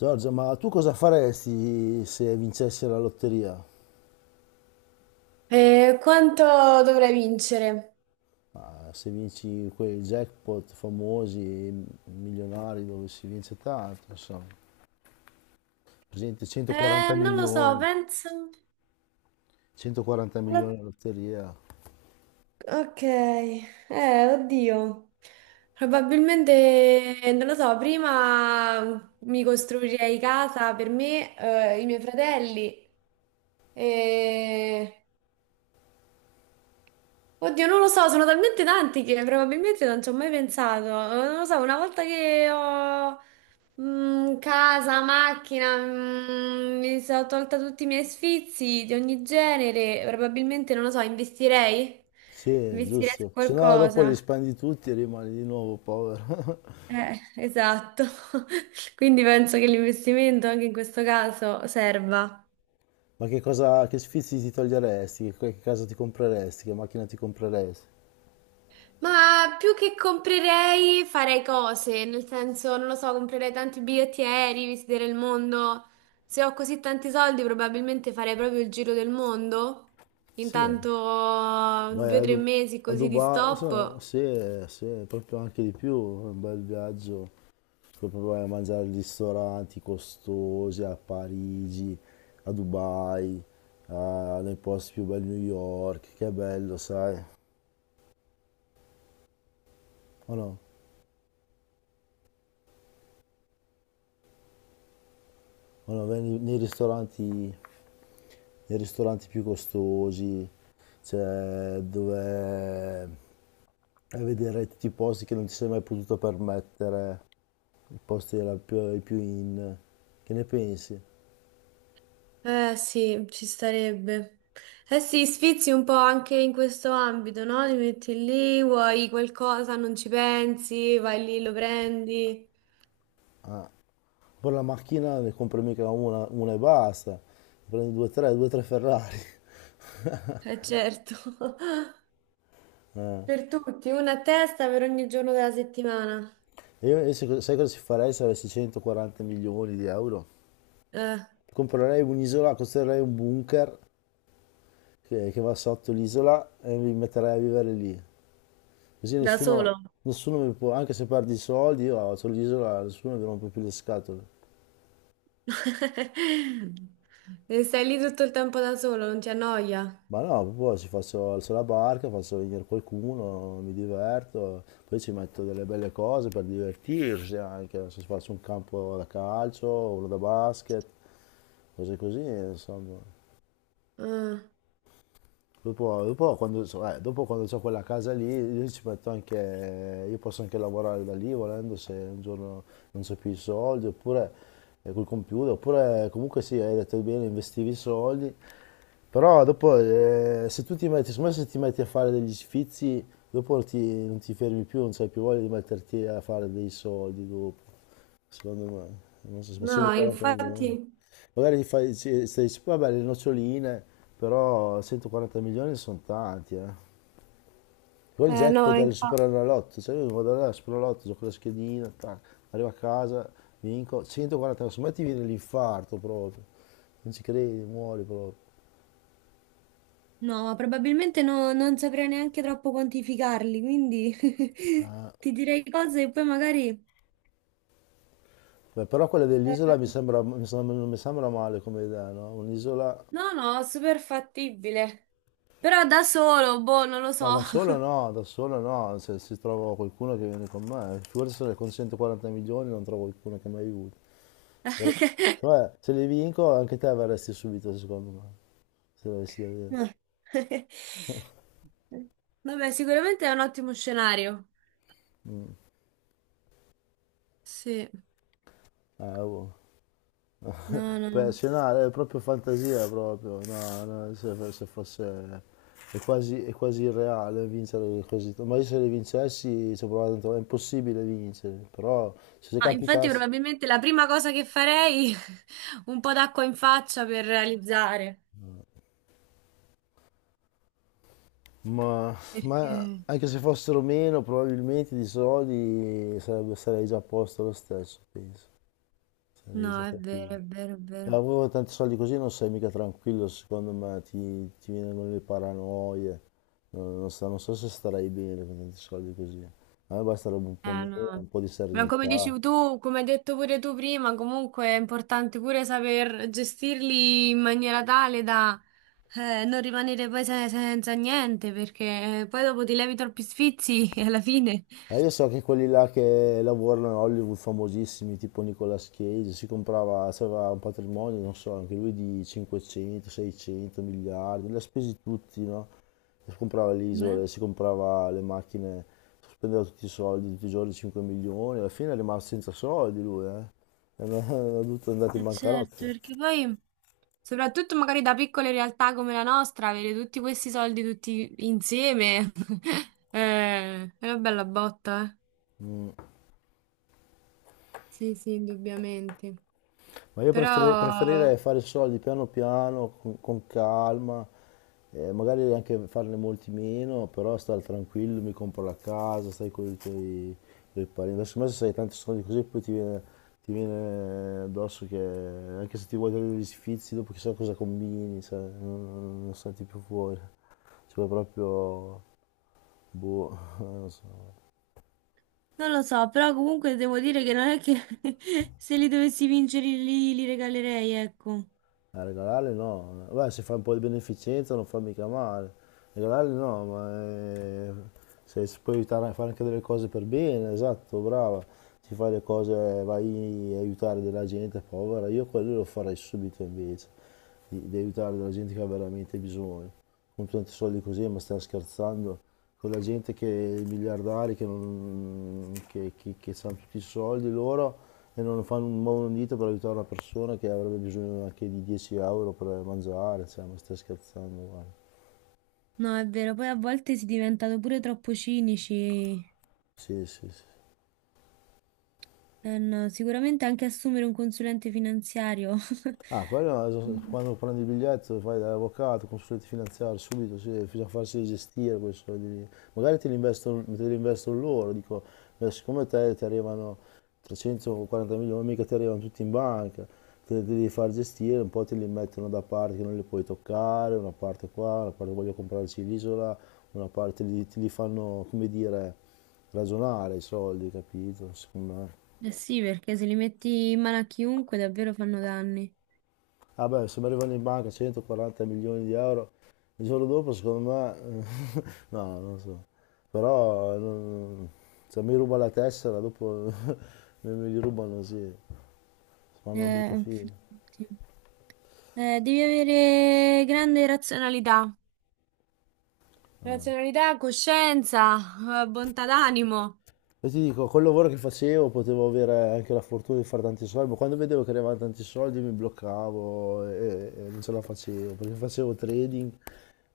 Giorgia, ma tu cosa faresti se vincessi la lotteria? Quanto dovrei vincere? Ma se vinci quei jackpot famosi, milionari, dove si vince tanto, insomma. Per esempio 140 Non lo so, milioni, penso. 140 No- milioni la lotteria. Ok, oddio. Probabilmente, non lo so, prima mi costruirei casa per me, i miei fratelli. E... Oddio, non lo so, sono talmente tanti che probabilmente non ci ho mai pensato. Non lo so, una volta che ho casa, macchina, mi sono tolta tutti i miei sfizi di ogni genere. Probabilmente, non lo so, investirei? Sì, Investirei su giusto. Se no dopo qualcosa. li spendi tutti e rimani di nuovo povero. Esatto. Quindi penso che l'investimento anche in questo caso serva. Ma che cosa, che sfizi ti toglieresti? Che casa ti compreresti? Che macchina ti compreresti? Ma più che comprerei, farei cose, nel senso, non lo so, comprerei tanti biglietti aerei, visiterei il mondo. Se ho così tanti soldi, probabilmente farei proprio il giro del mondo. Sì. Intanto Vai due o a, tre Du- mesi A così di Dubai, se no, stop. Se proprio anche di più, un bel viaggio, puoi proprio vai a mangiare in ristoranti costosi a Parigi, a Dubai, nei posti più belli, New York, che è bello, sai? O no? O no, vai nei ristoranti più costosi, cioè dove vai a vedere tutti i posti che non ti sei mai potuto permettere, i posti i più in... Che ne pensi? Eh sì, ci starebbe. Eh sì, sfizi un po' anche in questo ambito, no? Ti metti lì, vuoi qualcosa, non ci pensi, vai lì, lo prendi. Ah. Poi la macchina ne compro mica una e basta, prendo due o tre Ferrari. Eh certo. Eh. Per tutti, una a testa per ogni giorno della settimana. Sai cosa ci farei se avessi 140 milioni di euro? Eh, Comprerei un'isola, costruirei un bunker che va sotto l'isola e mi metterei a vivere lì. Così da nessuno, solo. nessuno mi può, anche se perdi i soldi, io ho l'isola, nessuno mi rompe più le scatole. E stai lì tutto il tempo da solo, non ti annoia? Ma no, proprio ci faccio, alzo la barca, faccio venire qualcuno, mi diverto, poi ci metto delle belle cose per divertirsi anche, non so, se faccio un campo da calcio, uno da basket, cose così, insomma. Ah, Dopo quando ho quella casa lì, io ci metto anche, io posso anche lavorare da lì volendo, se un giorno non c'ho più i soldi, oppure col computer, oppure comunque sì, hai detto bene, investivi i soldi, però dopo se tu ti metti, secondo me, se ti metti a fare degli sfizi, non ti fermi più, non c'hai più voglia di metterti a fare dei soldi dopo. Secondo me, non so, ma no, 140 milioni. infatti. Magari gli fai, sì, stai dici, vabbè, le noccioline, però 140 milioni sono tanti, eh. Poi il No, jackpot del infatti. Superenalotto, cioè io vado là al Superenalotto, gioco la schedina, tac, arrivo a casa, vinco, 140, insomma ti viene l'infarto proprio, non ci credi, muori proprio. No, ma probabilmente non saprei neanche troppo quantificarli, quindi ti direi cose e poi magari. Beh, però quella eh, dell'isola non mi sembra male come idea, no? Un'isola. No, no, super fattibile. Però da solo, boh, non lo Ma so. Da solo no, se trovo qualcuno che viene con me, figurati se ne consento 40 milioni non trovo qualcuno che mi aiuti. Però. Vabbè, se li vinco anche te verresti subito secondo me, se l'avessi da dire. No. Vabbè, sicuramente è un ottimo scenario. Sì. Boh. No, no. Per scenare è proprio fantasia proprio, no, no, se fosse... è quasi irreale vincere così. Ma io se li vincessi ci ho provato tanto, è impossibile vincere, però se Ah, infatti, capitasse... probabilmente la prima cosa che farei un po' d'acqua in faccia per realizzare. Ma, ma Perché? anche se fossero meno, probabilmente di soldi sarei già a posto lo stesso, penso. Sarei già No, è vero, tranquillo. è vero, è vero. Lavoro tanti soldi così non sei mica tranquillo, secondo me ti vengono le paranoie. Non so, non so se starei bene con tanti soldi così. A me basterebbe un po' meno, No. un po' di Ma come dici serenità. tu, come hai detto pure tu prima, comunque è importante pure saper gestirli in maniera tale da non rimanere poi senza niente, perché poi dopo ti levi troppi sfizi e alla fine. Ah, io so che quelli là che lavorano a Hollywood famosissimi, tipo Nicolas Cage, si comprava, aveva un patrimonio, non so, anche lui di 500, 600 miliardi, li ha spesi tutti, no? Si comprava le Beh. isole, si comprava le macchine, spendeva tutti i soldi, tutti i giorni 5 milioni, alla fine è rimasto senza soldi lui, eh? È dovuto andare in bancarotta. Certo, perché poi. Soprattutto magari da piccole realtà come la nostra, avere tutti questi soldi tutti insieme è una bella botta, eh. Sì, sì, indubbiamente. Ma Però, preferirei fare soldi piano piano, con calma, magari anche farne molti meno, però stare tranquillo, mi compro la casa, stai con i tuoi tuoi parenti. Adesso me se hai tanti soldi così poi ti viene addosso che anche se ti vuoi togliere gli sfizi, dopo chissà cosa combini, cioè, non senti più fuori. Cioè proprio, boh, non so. non lo so, però comunque devo dire che non è che se li dovessi vincere li regalerei, ecco. A regalarli no, beh se fai un po' di beneficenza non fa mica male, regalarli no, ma se si può aiutare a fare anche delle cose per bene, esatto, brava, ti fai le cose, vai a aiutare della gente povera, io quello lo farei subito invece, di aiutare della gente che ha veramente bisogno con tanti soldi così, ma stai scherzando? Con la gente che i miliardari che, non, che hanno tutti i soldi loro e non fanno un muovono un dito per aiutare una persona che avrebbe bisogno anche di 10 euro per mangiare, cioè, ma stai scherzando? Guarda. No, è vero, poi a volte si è diventato pure troppo cinici. Sì, sì, sì. Eh no, sicuramente anche assumere un consulente finanziario. Ah, quello quando prendi il biglietto fai dall'avvocato, consulente finanziario, subito, sì, bisogna farsi gestire quei soldi lì. Magari te li investono loro, dico, ma siccome te ti arrivano 340 milioni, mica ti arrivano tutti in banca, te li devi far gestire, un po' te li mettono da parte che non li puoi toccare, una parte qua, una parte voglio comprarci l'isola, una parte li, ti li fanno, come dire, ragionare i soldi, capito? Secondo me. Eh sì, perché se li metti in mano a chiunque davvero fanno danni. Vabbè, se mi arrivano in banca 140 milioni di euro, il giorno dopo secondo me, no, non so, però se mi ruba la tessera dopo me li rubano, sì, fanno una brutta Eh, fine. sì. Devi avere grande razionalità, razionalità, coscienza, bontà d'animo, E ti dico, col lavoro che facevo potevo avere anche la fortuna di fare tanti soldi, ma quando vedevo che arrivavano tanti soldi mi bloccavo e non ce la facevo, perché facevo trading.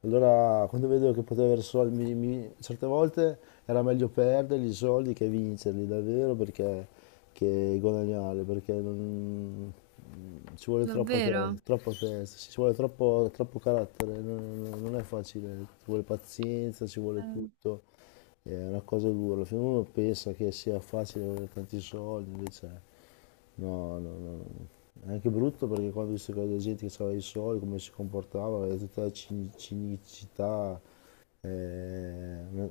Allora, quando vedevo che potevo avere soldi, certe volte era meglio perderli i soldi che vincerli davvero perché che guadagnare, perché non- mm, ci vuole davvero. Troppa testa, ci vuole troppo, troppo carattere, non è facile, ci vuole pazienza, ci vuole Eh, tutto, è una cosa dura. Alla fine uno pensa che sia facile avere tanti soldi, invece no, no, no, no, no. È anche brutto perché quando ho visto che la gente che aveva i soldi, come si comportava, era tutta la cinicità, eh, non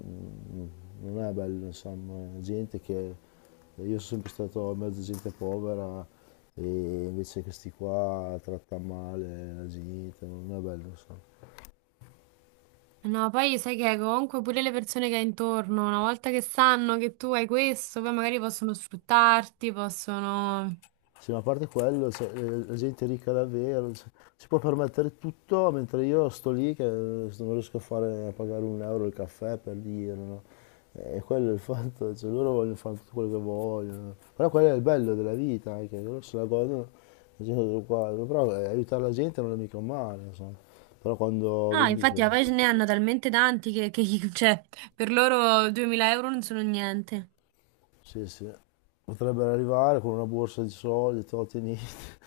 non è bello, insomma, gente che... Io sono sempre stato in mezzo a gente povera e invece questi qua tratta male la gente, non è bello, insomma. No, poi sai che comunque pure le persone che hai intorno, una volta che sanno che tu hai questo, poi magari possono sfruttarti, possono. Sì, ma a parte quello, cioè, la gente è ricca davvero, cioè, si può permettere tutto, mentre io sto lì che non riesco a, fare, a pagare un euro il caffè per dire, no? E quello è il fatto, cioè, loro vogliono fare tutto quello che vogliono. Però quello è il bello della vita, anche, loro se la godono, la gente sono qua. Però aiutare la gente non è mica un male, insomma. Però quando Ah, vedi infatti, che, ma poi ce ne hanno talmente tanti cioè, per loro 2.000 euro non sono niente. sì, sì, potrebbero arrivare con una borsa di soldi, te lo tieni.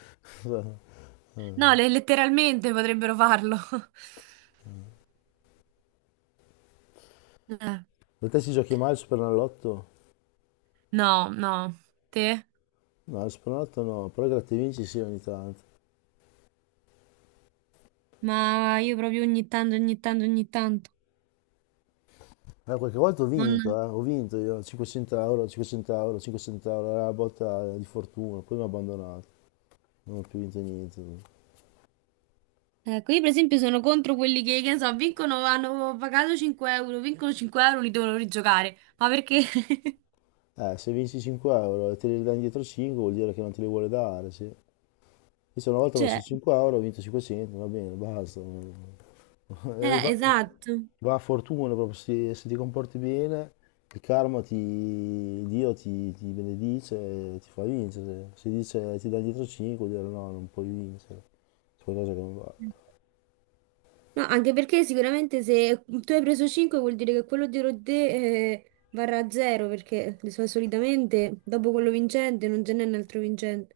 No, Eh. Letteralmente potrebbero farlo. Eh, Per te si giochi mai al Superenalotto? No, no, te? No, il Spronotto no, però gratta e vinci sì ogni tanto. Ma io proprio ogni tanto, ogni tanto, ogni tanto. Qualche volta Non- ho vinto io, 500 euro, 500 euro, 500 euro, era la botta di fortuna, poi mi ha abbandonato, non ho più vinto niente. Ecco, io per esempio sono contro quelli che ne so, vincono, hanno pagato 5 euro, vincono 5 euro, li devono rigiocare. Ma perché? Se vinci 5 euro e te li dai indietro 5 vuol dire che non te li vuole dare, sì. Io una volta ho messo Cioè, 5 euro, ho vinto 500, va bene, basta. Va. esatto. Va a fortuna proprio se ti comporti bene, il karma ti, Dio ti, ti benedice e ti fa vincere. Se dice ti dà dietro 5, vuol dire no, non puoi vincere. C'è qualcosa che non va. No, anche perché sicuramente se tu hai preso 5 vuol dire che quello dietro te varrà 0 perché solitamente dopo quello vincente non ce n'è un altro vincente.